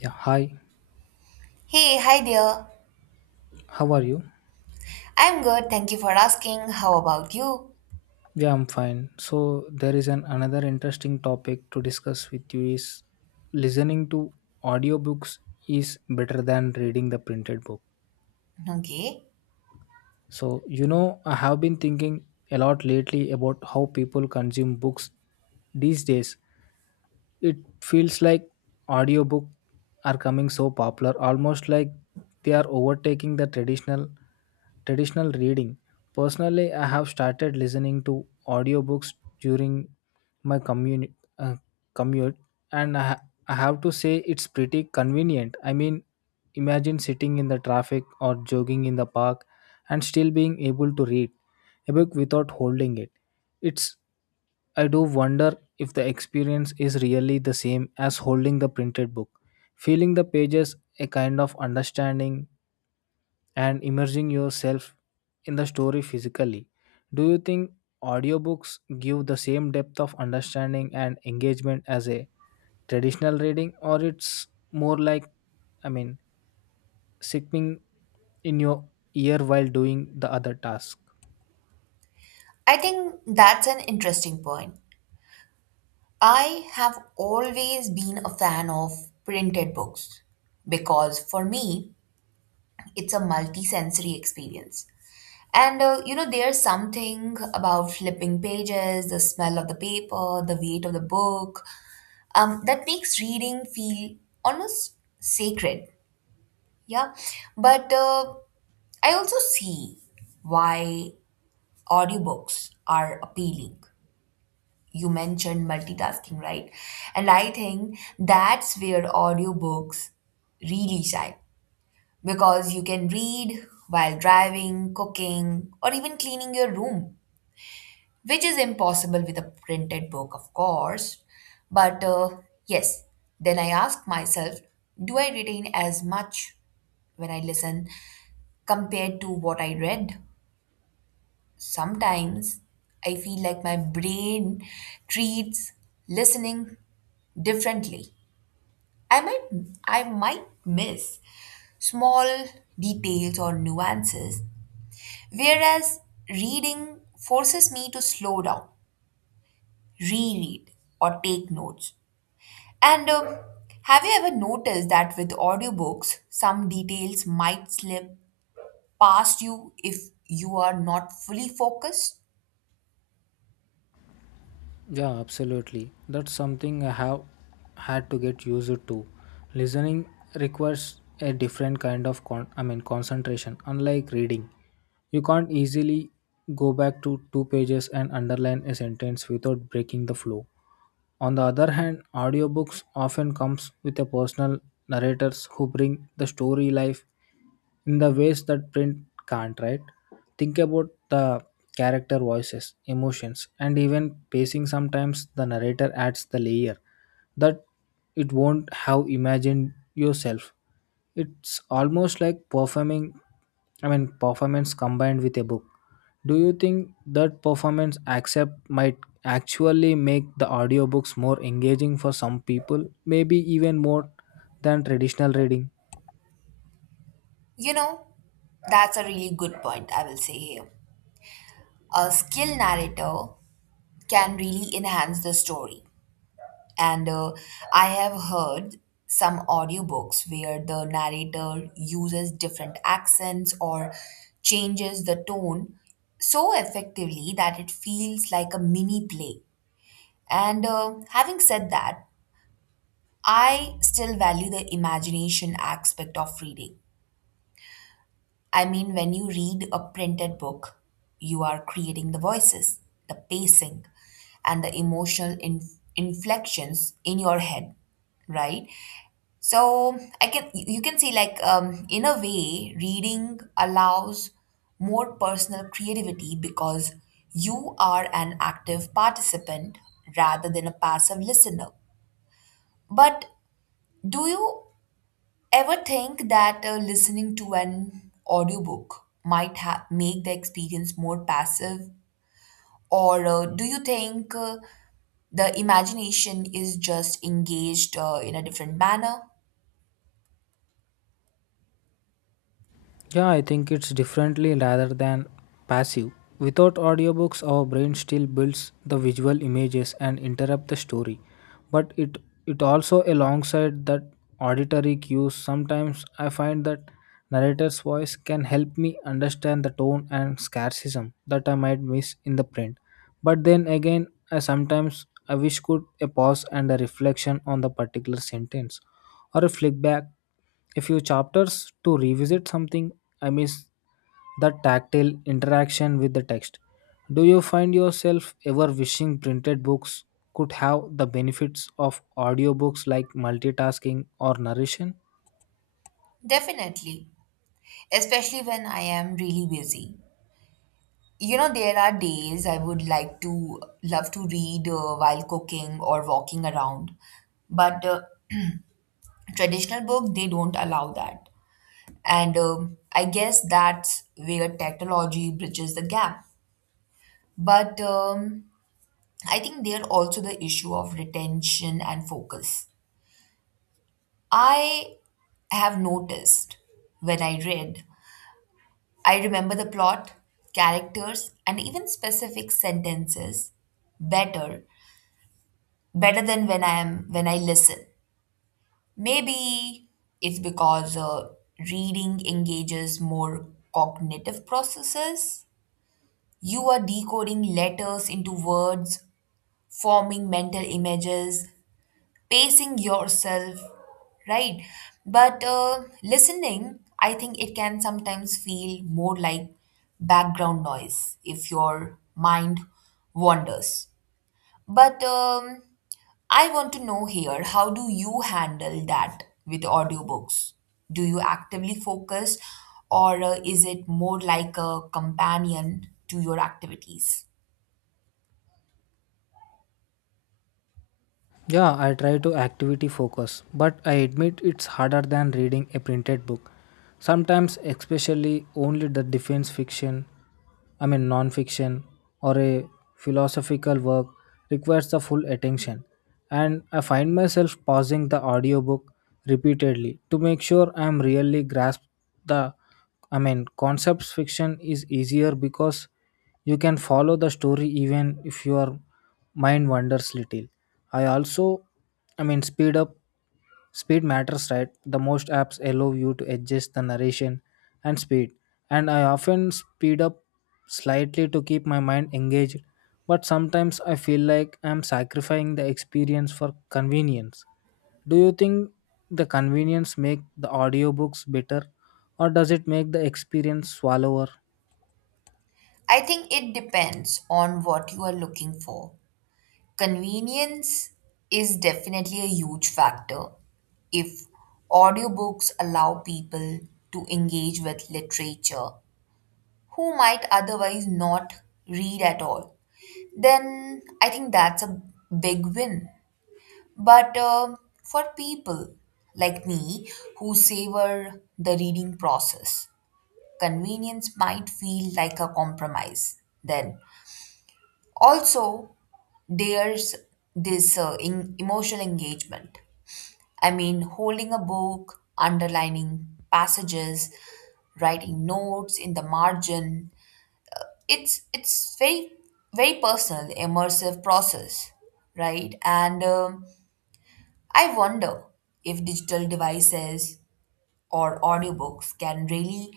Yeah, hi. Hey, hi there. How are you? I'm good, thank you for asking. How about you? Yeah, I'm fine. So there is an another interesting topic to discuss with you is listening to audiobooks is better than reading the printed book. Okay. So, I have been thinking a lot lately about how people consume books these days. It feels like audiobook are coming so popular, almost like they are overtaking the traditional reading. Personally, I have started listening to audiobooks during my commute uh, commute and I have to say it's pretty convenient. I mean, imagine sitting in the traffic or jogging in the park and still being able to read a book without holding it. It's I do wonder if the experience is really the same as holding the printed book. Feeling the pages, a kind of understanding, and immersing yourself in the story physically. Do you think audiobooks give the same depth of understanding and engagement as a traditional reading, or it's more like, I mean, sipping in your ear while doing the other task? I think that's an interesting point. I have always been a fan of printed books because for me, it's a multi-sensory experience. And you know, there's something about flipping pages, the smell of the paper, the weight of the book, that makes reading feel almost sacred. Yeah. But I also see why audiobooks are appealing. You mentioned multitasking, right? And I think that's where audiobooks really shine because you can read while driving, cooking, or even cleaning your room, which is impossible with a printed book, of course. But yes, then I ask myself, do I retain as much when I listen compared to what I read? Sometimes I feel like my brain treats listening differently. I might I might miss small details or nuances, whereas reading forces me to slow down, reread, or take notes. And have you ever noticed that with audiobooks, some details might slip past you if you are not fully focused? Yeah, absolutely. That's something I have had to get used to. Listening requires a different kind of I mean concentration, unlike reading. You can't easily go back to two pages and underline a sentence without breaking the flow. On the other hand, audiobooks often comes with a personal narrators who bring the story life in the ways that print can't, right? Think about the character voices, emotions, and even pacing. Sometimes the narrator adds the layer that it won't have imagined yourself. It's almost like performing I mean performance combined with a book. Do you think that performance accept might actually make the audiobooks more engaging for some people, maybe even more than traditional reading? You know, that's a really good point, I will say here. A skilled narrator can really enhance the story. And I have heard some audiobooks where the narrator uses different accents or changes the tone so effectively that it feels like a mini play. And having said that, I still value the imagination aspect of reading. I mean, when you read a printed book, you are creating the voices, the pacing, and the emotional inflections in your head, right? So I can you you can see, like in a way, reading allows more personal creativity because you are an active participant rather than a passive listener. But do you ever think that listening to an audiobook might make the experience more passive? Or do you think the imagination is just engaged in a different manner? Yeah, I think it's differently rather than passive. Without audiobooks, our brain still builds the visual images and interrupt the story. But it also, alongside that auditory cues, sometimes I find that narrator's voice can help me understand the tone and scarcism that I might miss in the print. But then again, I sometimes I wish could a pause and a reflection on the particular sentence or a flick back a few chapters to revisit something I miss that tactile interaction with the text. Do you find yourself ever wishing printed books could have the benefits of audiobooks like multitasking or narration? Definitely, especially when I am really busy. You know, there are days I would like to love to read while cooking or walking around, but traditional book they don't allow that. And I guess that's where technology bridges the gap. But I think there also the issue of retention and focus. I have noticed when I read, I remember the plot, characters, and even specific sentences better better than when I listen. Maybe it's because reading engages more cognitive processes. You are decoding letters into words, forming mental images, pacing yourself, right? But listening, I think it can sometimes feel more like background noise if your mind wanders. But I want to know here, how do you handle that with audiobooks? Do you actively focus, or is it more like a companion to your activities? Yeah, I try to activity focus, but I admit it's harder than reading a printed book. Sometimes, especially only the defense fiction, I mean non-fiction or a philosophical work requires the full attention. And I find myself pausing the audiobook repeatedly to make sure I'm really grasp the I mean concepts. Fiction is easier because you can follow the story even if your mind wanders little. I also, I mean, speed matters, right? The most apps allow you to adjust the narration and speed, and I often speed up slightly to keep my mind engaged. But sometimes I feel like I'm sacrificing the experience for convenience. Do you think the convenience make the audiobooks better, or does it make the experience swallower? I think it depends on what you are looking for. Convenience is definitely a huge factor. If audiobooks allow people to engage with literature who might otherwise not read at all, then I think that's a big win. But for people like me who savor the reading process, convenience might feel like a compromise then. Also, there's this in emotional engagement. I mean, holding a book, underlining passages, writing notes in the margin. It's very personal, immersive process, right? And I wonder if digital devices or audiobooks can really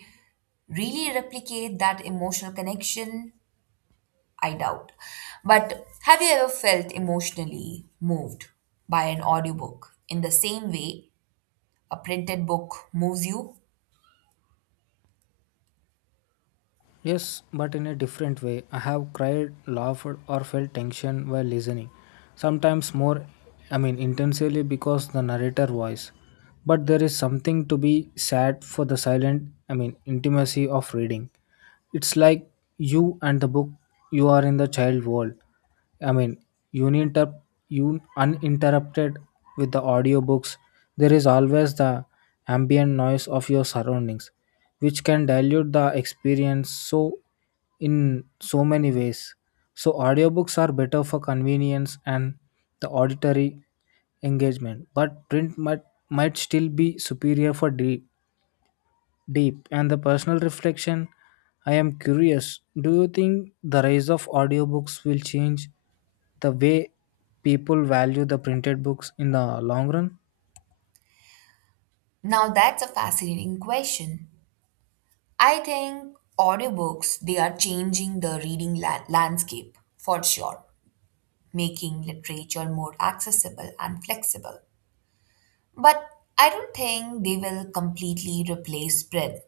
really replicate that emotional connection. I doubt. But have you ever felt emotionally moved by an audiobook in the same way a printed book moves you? Yes, but in a different way. I have cried, laughed, or felt tension while listening. Sometimes more, I mean, intensely because the narrator voice. But there is something to be said for the silent, I mean, intimacy of reading. It's like you and the book, you are in the child world. I mean, uninter- un- uninterrupted. With the audiobooks, there is always the ambient noise of your surroundings, which can dilute the experience so in so many ways. So audiobooks are better for convenience and the auditory engagement, but print might still be superior for deep and the personal reflection. I am curious, do you think the rise of audiobooks will change the way people value the printed books in the long run? Now that's a fascinating question. I think audiobooks they are changing the reading landscape for sure, making literature more accessible and flexible. But I don't think they will completely replace print.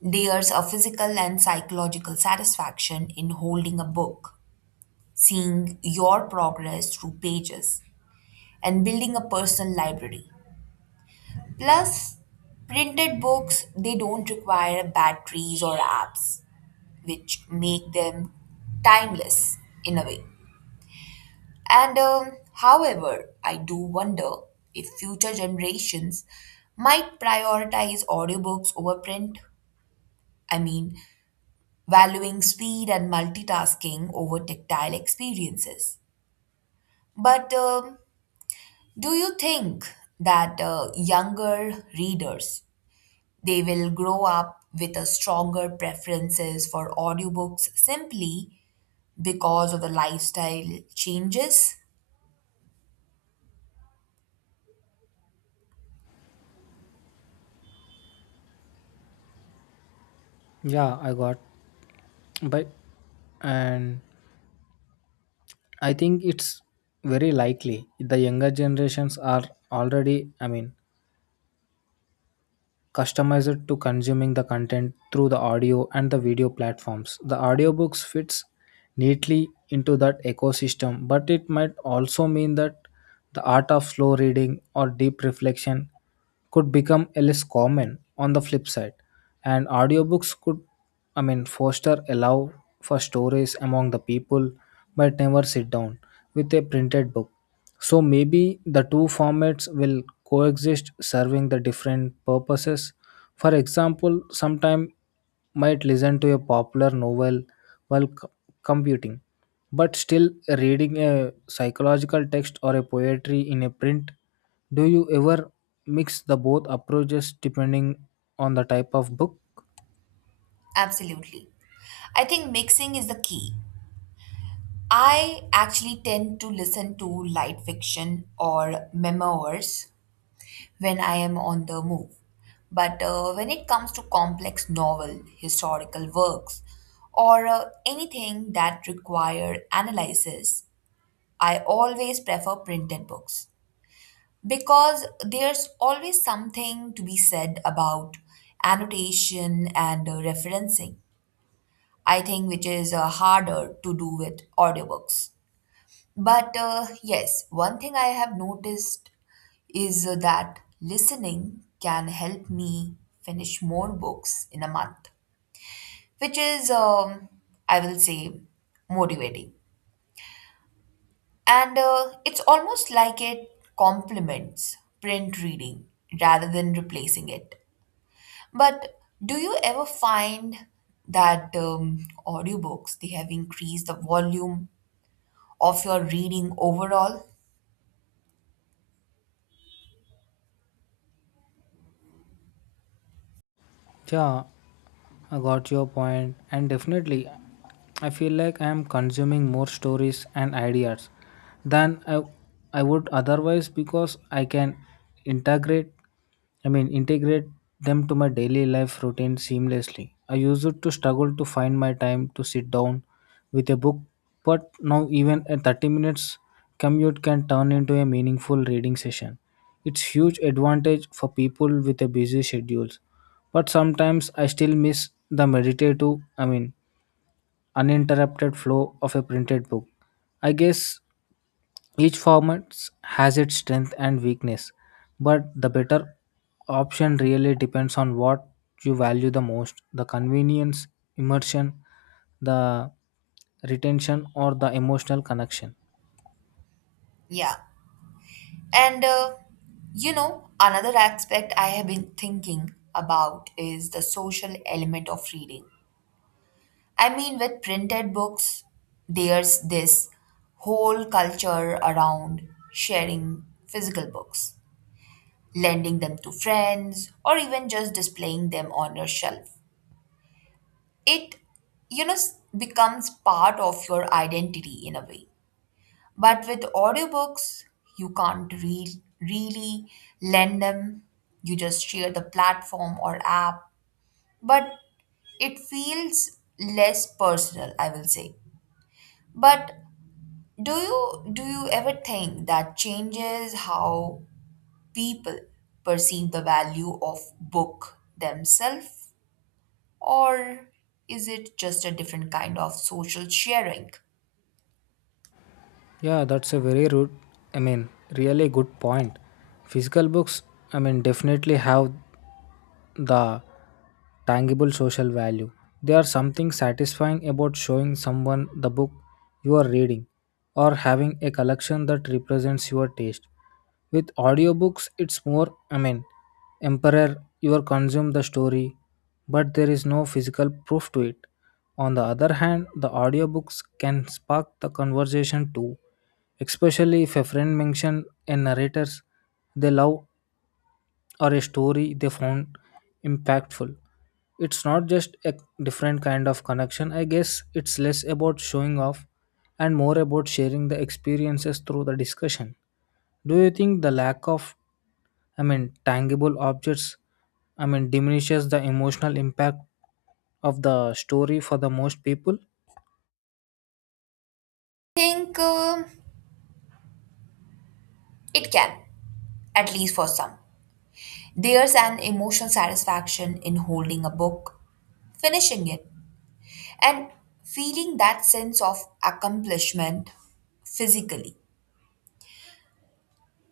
There's a physical and psychological satisfaction in holding a book, seeing your progress through pages, and building a personal library. Plus, printed books, they don't require batteries or apps, which make them timeless in a way. And however, I do wonder if future generations might prioritize audiobooks over print. I mean, valuing speed and multitasking over tactile experiences. But do you think that younger readers they will grow up with a stronger preferences for audiobooks simply because of the lifestyle changes? Yeah, I got. But and I think it's very likely the younger generations are already, I mean, customized to consuming the content through the audio and the video platforms. The audiobooks fits neatly into that ecosystem, but it might also mean that the art of slow reading or deep reflection could become less common on the flip side. And audiobooks could, I mean, foster allow for stories among the people but never sit down with a printed book. So maybe the two formats will coexist, serving the different purposes. For example, sometime might listen to a popular novel while computing, but still reading a psychological text or a poetry in a print. Do you ever mix the both approaches depending on the type of book? Absolutely. I think mixing is the key. I actually tend to listen to light fiction or memoirs when I am on the move. But when it comes to complex novel, historical works, or anything that require analysis, I always prefer printed books because there's always something to be said about annotation and referencing. I think which is harder to do with audiobooks. But yes, one thing I have noticed is that listening can help me finish more books in a month, which is, I will say, motivating. And it's almost like it complements print reading rather than replacing it. But do you ever find that audiobooks they have increased the volume of your reading overall? Yeah, I got your point, and definitely, I feel like I am consuming more stories and ideas than I would otherwise because I can integrate, integrate them to my daily life routine seamlessly. I used to struggle to find my time to sit down with a book, but now even a 30 minutes commute can turn into a meaningful reading session. It's huge advantage for people with a busy schedules, but sometimes I still miss the meditative, I mean, uninterrupted flow of a printed book. I guess each format has its strength and weakness, but the better option really depends on what you value the most: the convenience, immersion, the retention, or the emotional connection. Yeah. And you know, another aspect I have been thinking about is the social element of reading. I mean, with printed books, there's this whole culture around sharing physical books, lending them to friends, or even just displaying them on your shelf. It, you know, becomes part of your identity in a way. But with audiobooks, you can't really lend them. You just share the platform or app. But it feels less personal, I will say. But do you ever think that changes how people perceive the value of book themselves? Or is it just a different kind of social sharing? Yeah, that's a very rude, I mean, really good point. Physical books, I mean, definitely have the tangible social value. There are something satisfying about showing someone the book you are reading or having a collection that represents your taste. With audiobooks, it's more, I mean, emperor, you are consume the story, but there is no physical proof to it. On the other hand, the audiobooks can spark the conversation too, especially if a friend mentioned a narrator they love or a story they found impactful. It's not just a different kind of connection. I guess it's less about showing off and more about sharing the experiences through the discussion. Do you think the lack of, I mean, tangible objects, I mean, diminishes the emotional impact of the story for the most people? Think it can, at least for some. There's an emotional satisfaction in holding a book, finishing it, and feeling that sense of accomplishment physically.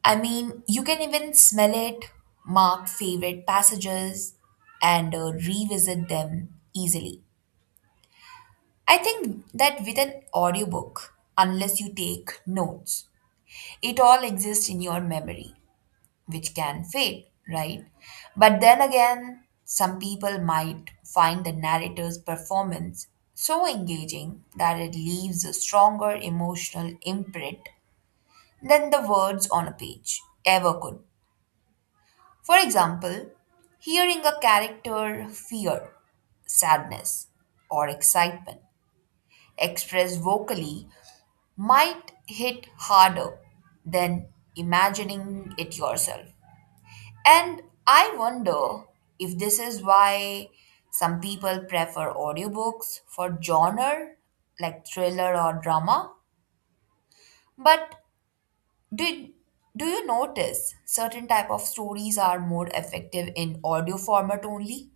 I mean, you can even smell it, mark favorite passages, and revisit them easily. I think that with an audiobook, unless you take notes, it all exists in your memory, which can fade, right? But then again, some people might find the narrator's performance so engaging that it leaves a stronger emotional imprint than the words on a page ever could. For example, hearing a character fear, sadness, or excitement expressed vocally might hit harder than imagining it yourself. And I wonder if this is why some people prefer audiobooks for genre like thriller or drama. But do, do you notice certain type of stories are more effective in audio format only?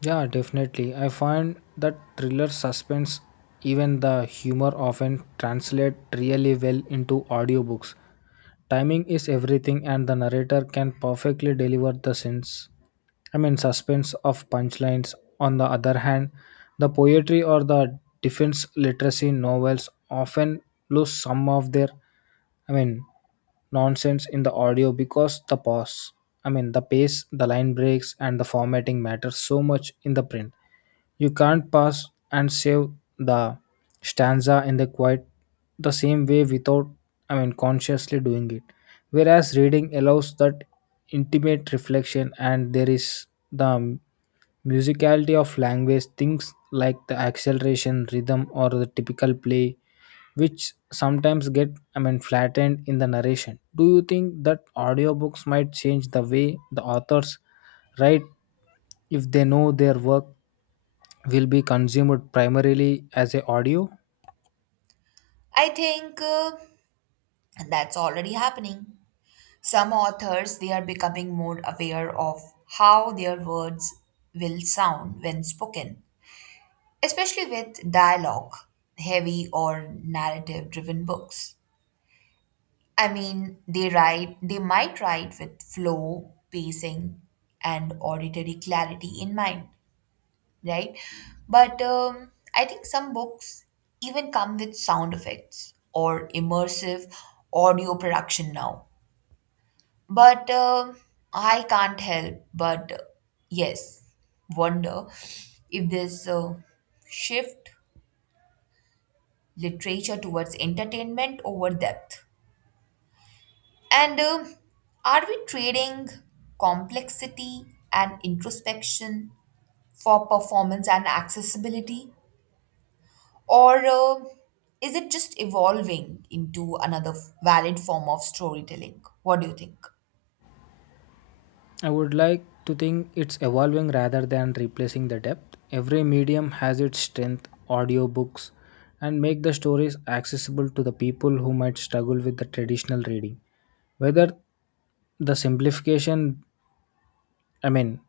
Yeah, definitely. I find that thriller suspense, even the humor often translate really well into audiobooks. Timing is everything and the narrator can perfectly deliver the sense. I mean suspense of punchlines. On the other hand, the poetry or the defense literacy novels often lose some of their, I mean, nonsense in the audio because the pause, I mean the pace, the line breaks and the formatting matters so much in the print. You can't pass and save the stanza in the quiet the same way without, I mean, consciously doing it, whereas reading allows that intimate reflection. And there is the musicality of language, things like the acceleration, rhythm, or the typical play, which sometimes get, I mean, flattened in the narration. Do you think that audiobooks might change the way the authors write if they know their work will be consumed primarily as a audio? I think that's already happening. Some authors they are becoming more aware of how their words will sound when spoken, especially with dialogue heavy or narrative driven books. I mean, they might write with flow, pacing, and auditory clarity in mind, right? But I think some books even come with sound effects or immersive audio production now. But I can't help but yes, wonder if this shift literature towards entertainment over depth. And are we trading complexity and introspection for performance and accessibility? Or is it just evolving into another valid form of storytelling? What do you think? I would like to think it's evolving rather than replacing the depth. Every medium has its strength, audiobooks, and make the stories accessible to the people who might struggle with the traditional reading. Whether the simplification, I mean,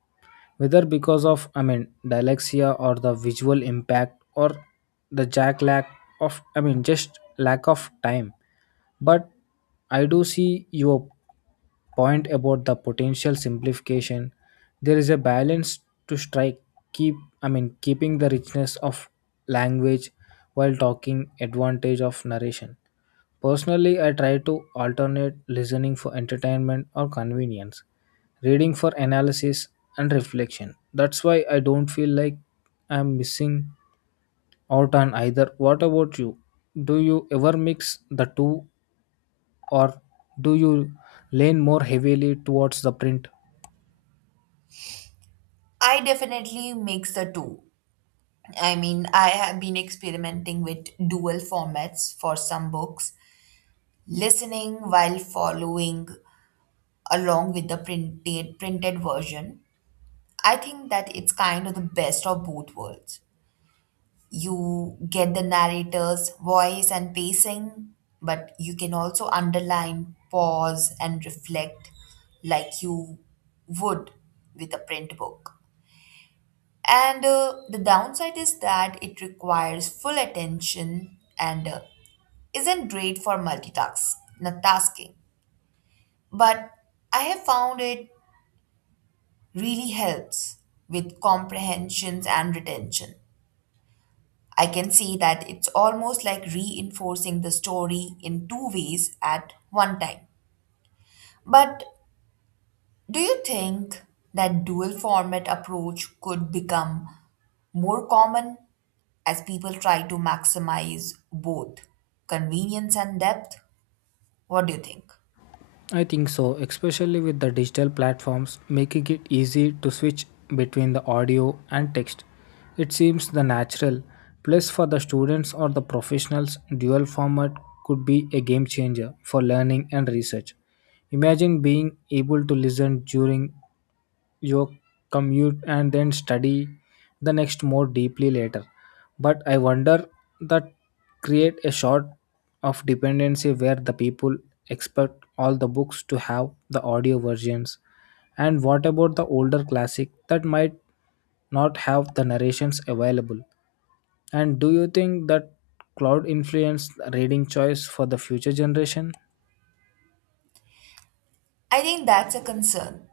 whether because of, I mean, dyslexia or the visual impact or the jack lack of, I mean, just lack of time. But I do see your point about the potential simplification. There is a balance to strike, keep I mean keeping the richness of language while talking advantage of narration. Personally, I try to alternate listening for entertainment or convenience, reading for analysis and reflection. That's why I don't feel like I'm missing out on either. What about you? Do you ever mix the two or do you lean more heavily towards the print? I definitely mix the two. I mean, I have been experimenting with dual formats for some books, listening while following along with the printed version. I think that it's kind of the best of both worlds. You get the narrator's voice and pacing, but you can also underline, pause, and reflect like you would with a print book. And the downside is that it requires full attention and isn't great for multitasking. But I have found it really helps with comprehensions and retention. I can see that it's almost like reinforcing the story in two ways at one time. But do you think that dual format approach could become more common as people try to maximize both convenience and depth? What do you think? I think so, especially with the digital platforms making it easy to switch between the audio and text. It seems the natural. Plus, for the students or the professionals, dual format could be a game changer for learning and research. Imagine being able to listen during your commute and then study the next more deeply later. But I wonder that create a sort of dependency where the people expect all the books to have the audio versions. And what about the older classic that might not have the narrations available? And do you think that cloud influence reading choice for the future generation? I think that's a concern.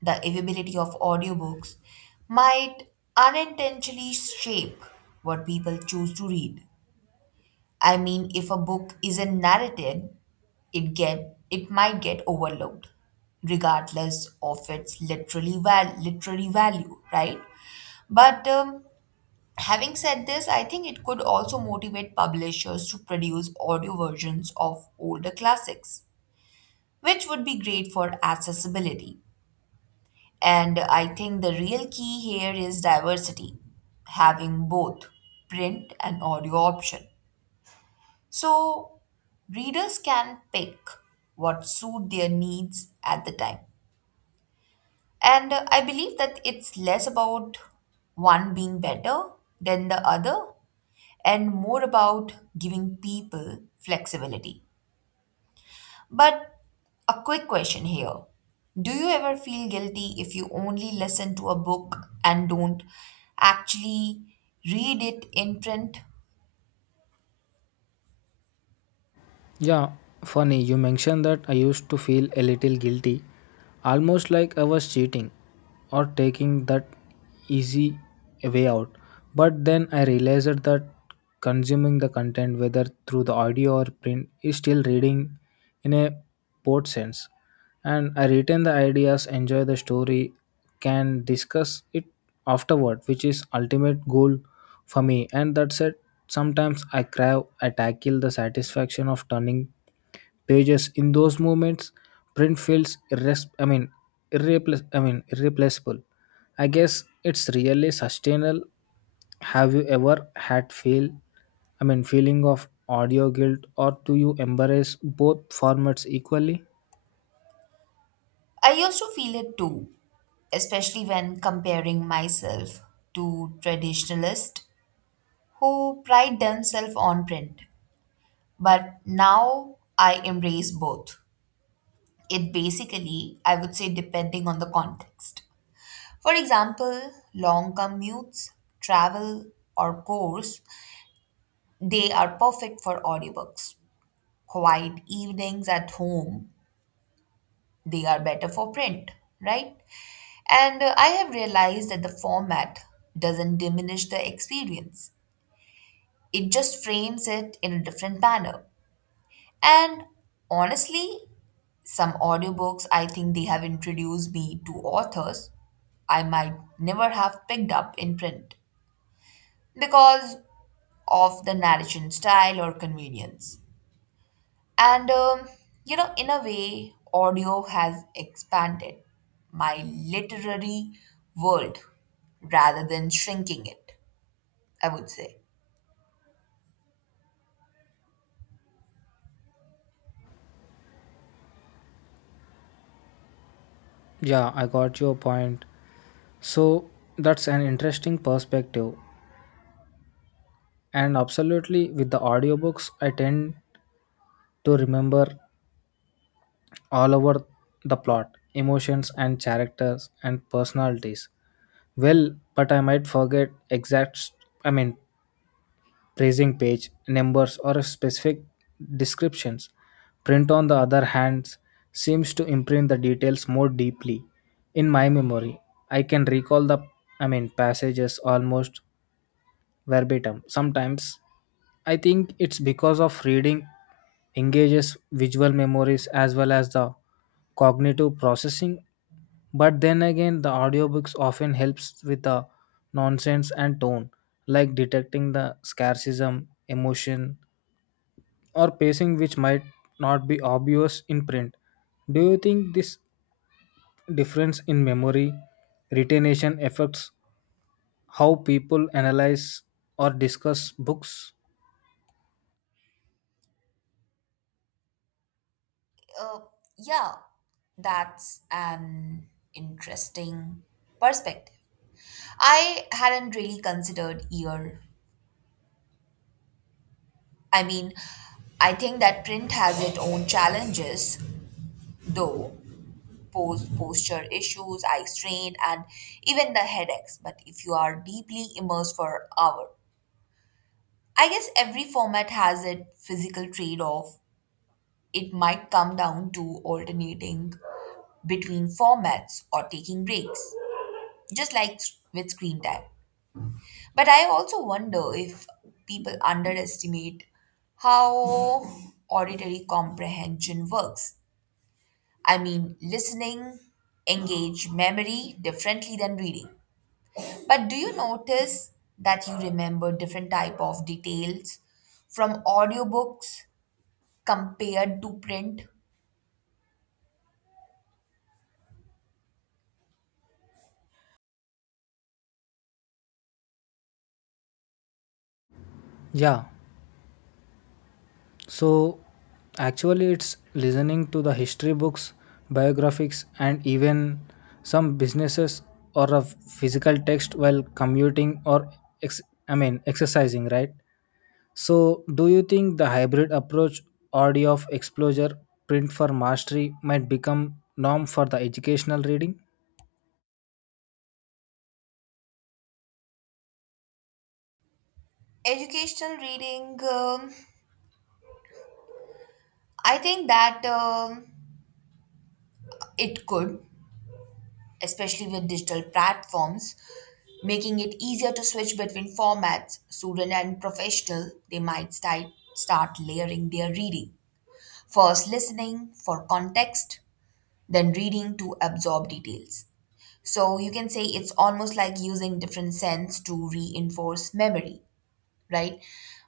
The availability of audiobooks might unintentionally shape what people choose to read. I mean, if a book isn't narrated, it might get overlooked, regardless of its literally literary value, right? But having said this, I think it could also motivate publishers to produce audio versions of older classics, which would be great for accessibility. And I think the real key here is diversity, having both print and audio option. So readers can pick what suit their needs at the time. And I believe that it's less about one being better than the other and more about giving people flexibility. But a quick question here. Do you ever feel guilty if you only listen to a book and don't actually read it in print? Yeah, funny, you mentioned that. I used to feel a little guilty, almost like I was cheating or taking that easy way out. But then I realized that consuming the content, whether through the audio or print, is still reading in a broad sense, and I retain the ideas, enjoy the story, can discuss it afterward, which is ultimate goal for me. And that said, sometimes I crave, I tackle the satisfaction of turning pages. In those moments, print feels irreplaceable. I guess it's really sustainable. Have you ever had feel, I mean, feeling of audio guilt, or do you embrace both formats equally? I used to feel it too, especially when comparing myself to traditionalists who pride themselves on print. But now I embrace both. It basically, I would say, depending on the context. For example, long commutes, travel, or course, they are perfect for audiobooks. Quiet evenings at home, they are better for print, right? And I have realized that the format doesn't diminish the experience, it just frames it in a different manner. And honestly, some audiobooks I think they have introduced me to authors I might never have picked up in print because of the narration style or convenience. And you know, in a way, audio has expanded my literary world rather than shrinking it, I would say. Yeah, I got your point. So that's an interesting perspective. And absolutely, with the audiobooks, I tend to remember all over the plot, emotions, and characters and personalities. Well, but I might forget exact, I mean, praising page, numbers, or specific descriptions. Print, on the other hand, seems to imprint the details more deeply in my memory. I can recall the, I mean, passages almost verbatim. Sometimes I think it's because of reading engages visual memories as well as the cognitive processing. But then again, the audiobooks often helps with the nonsense and tone, like detecting the scarcism, emotion, or pacing, which might not be obvious in print. Do you think this difference in memory retention affects how people analyze or discuss books? Uh, yeah, that's an interesting perspective. I hadn't really considered ear. I mean, I think that print has its own challenges, though. Posture issues, eye strain, and even the headaches. But if you are deeply immersed for hour, I guess every format has a physical trade-off. It might come down to alternating between formats or taking breaks, just like with screen time. But I also wonder if people underestimate how auditory comprehension works. I mean, listening engage memory differently than reading. But do you notice that you remember different type of details from audiobooks compared to print? Yeah. So, actually, it's listening to the history books, biographies, and even some businesses or a physical text while commuting or ex- I mean exercising, right? So, do you think the hybrid approach, audio of exposure, print for mastery, might become norm for the educational reading? Educational reading, I think that it could, especially with digital platforms, making it easier to switch between formats. Student and professional, they might start layering their reading. First listening for context, then reading to absorb details. So you can say it's almost like using different scents to reinforce memory, right?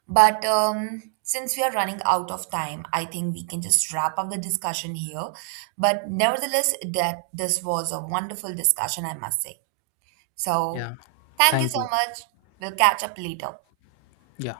But since we are running out of time, I think we can just wrap up the discussion here. But nevertheless, that this was a wonderful discussion, I must say. So Yeah. thank you Thank so you. much. We'll catch up later. Yeah.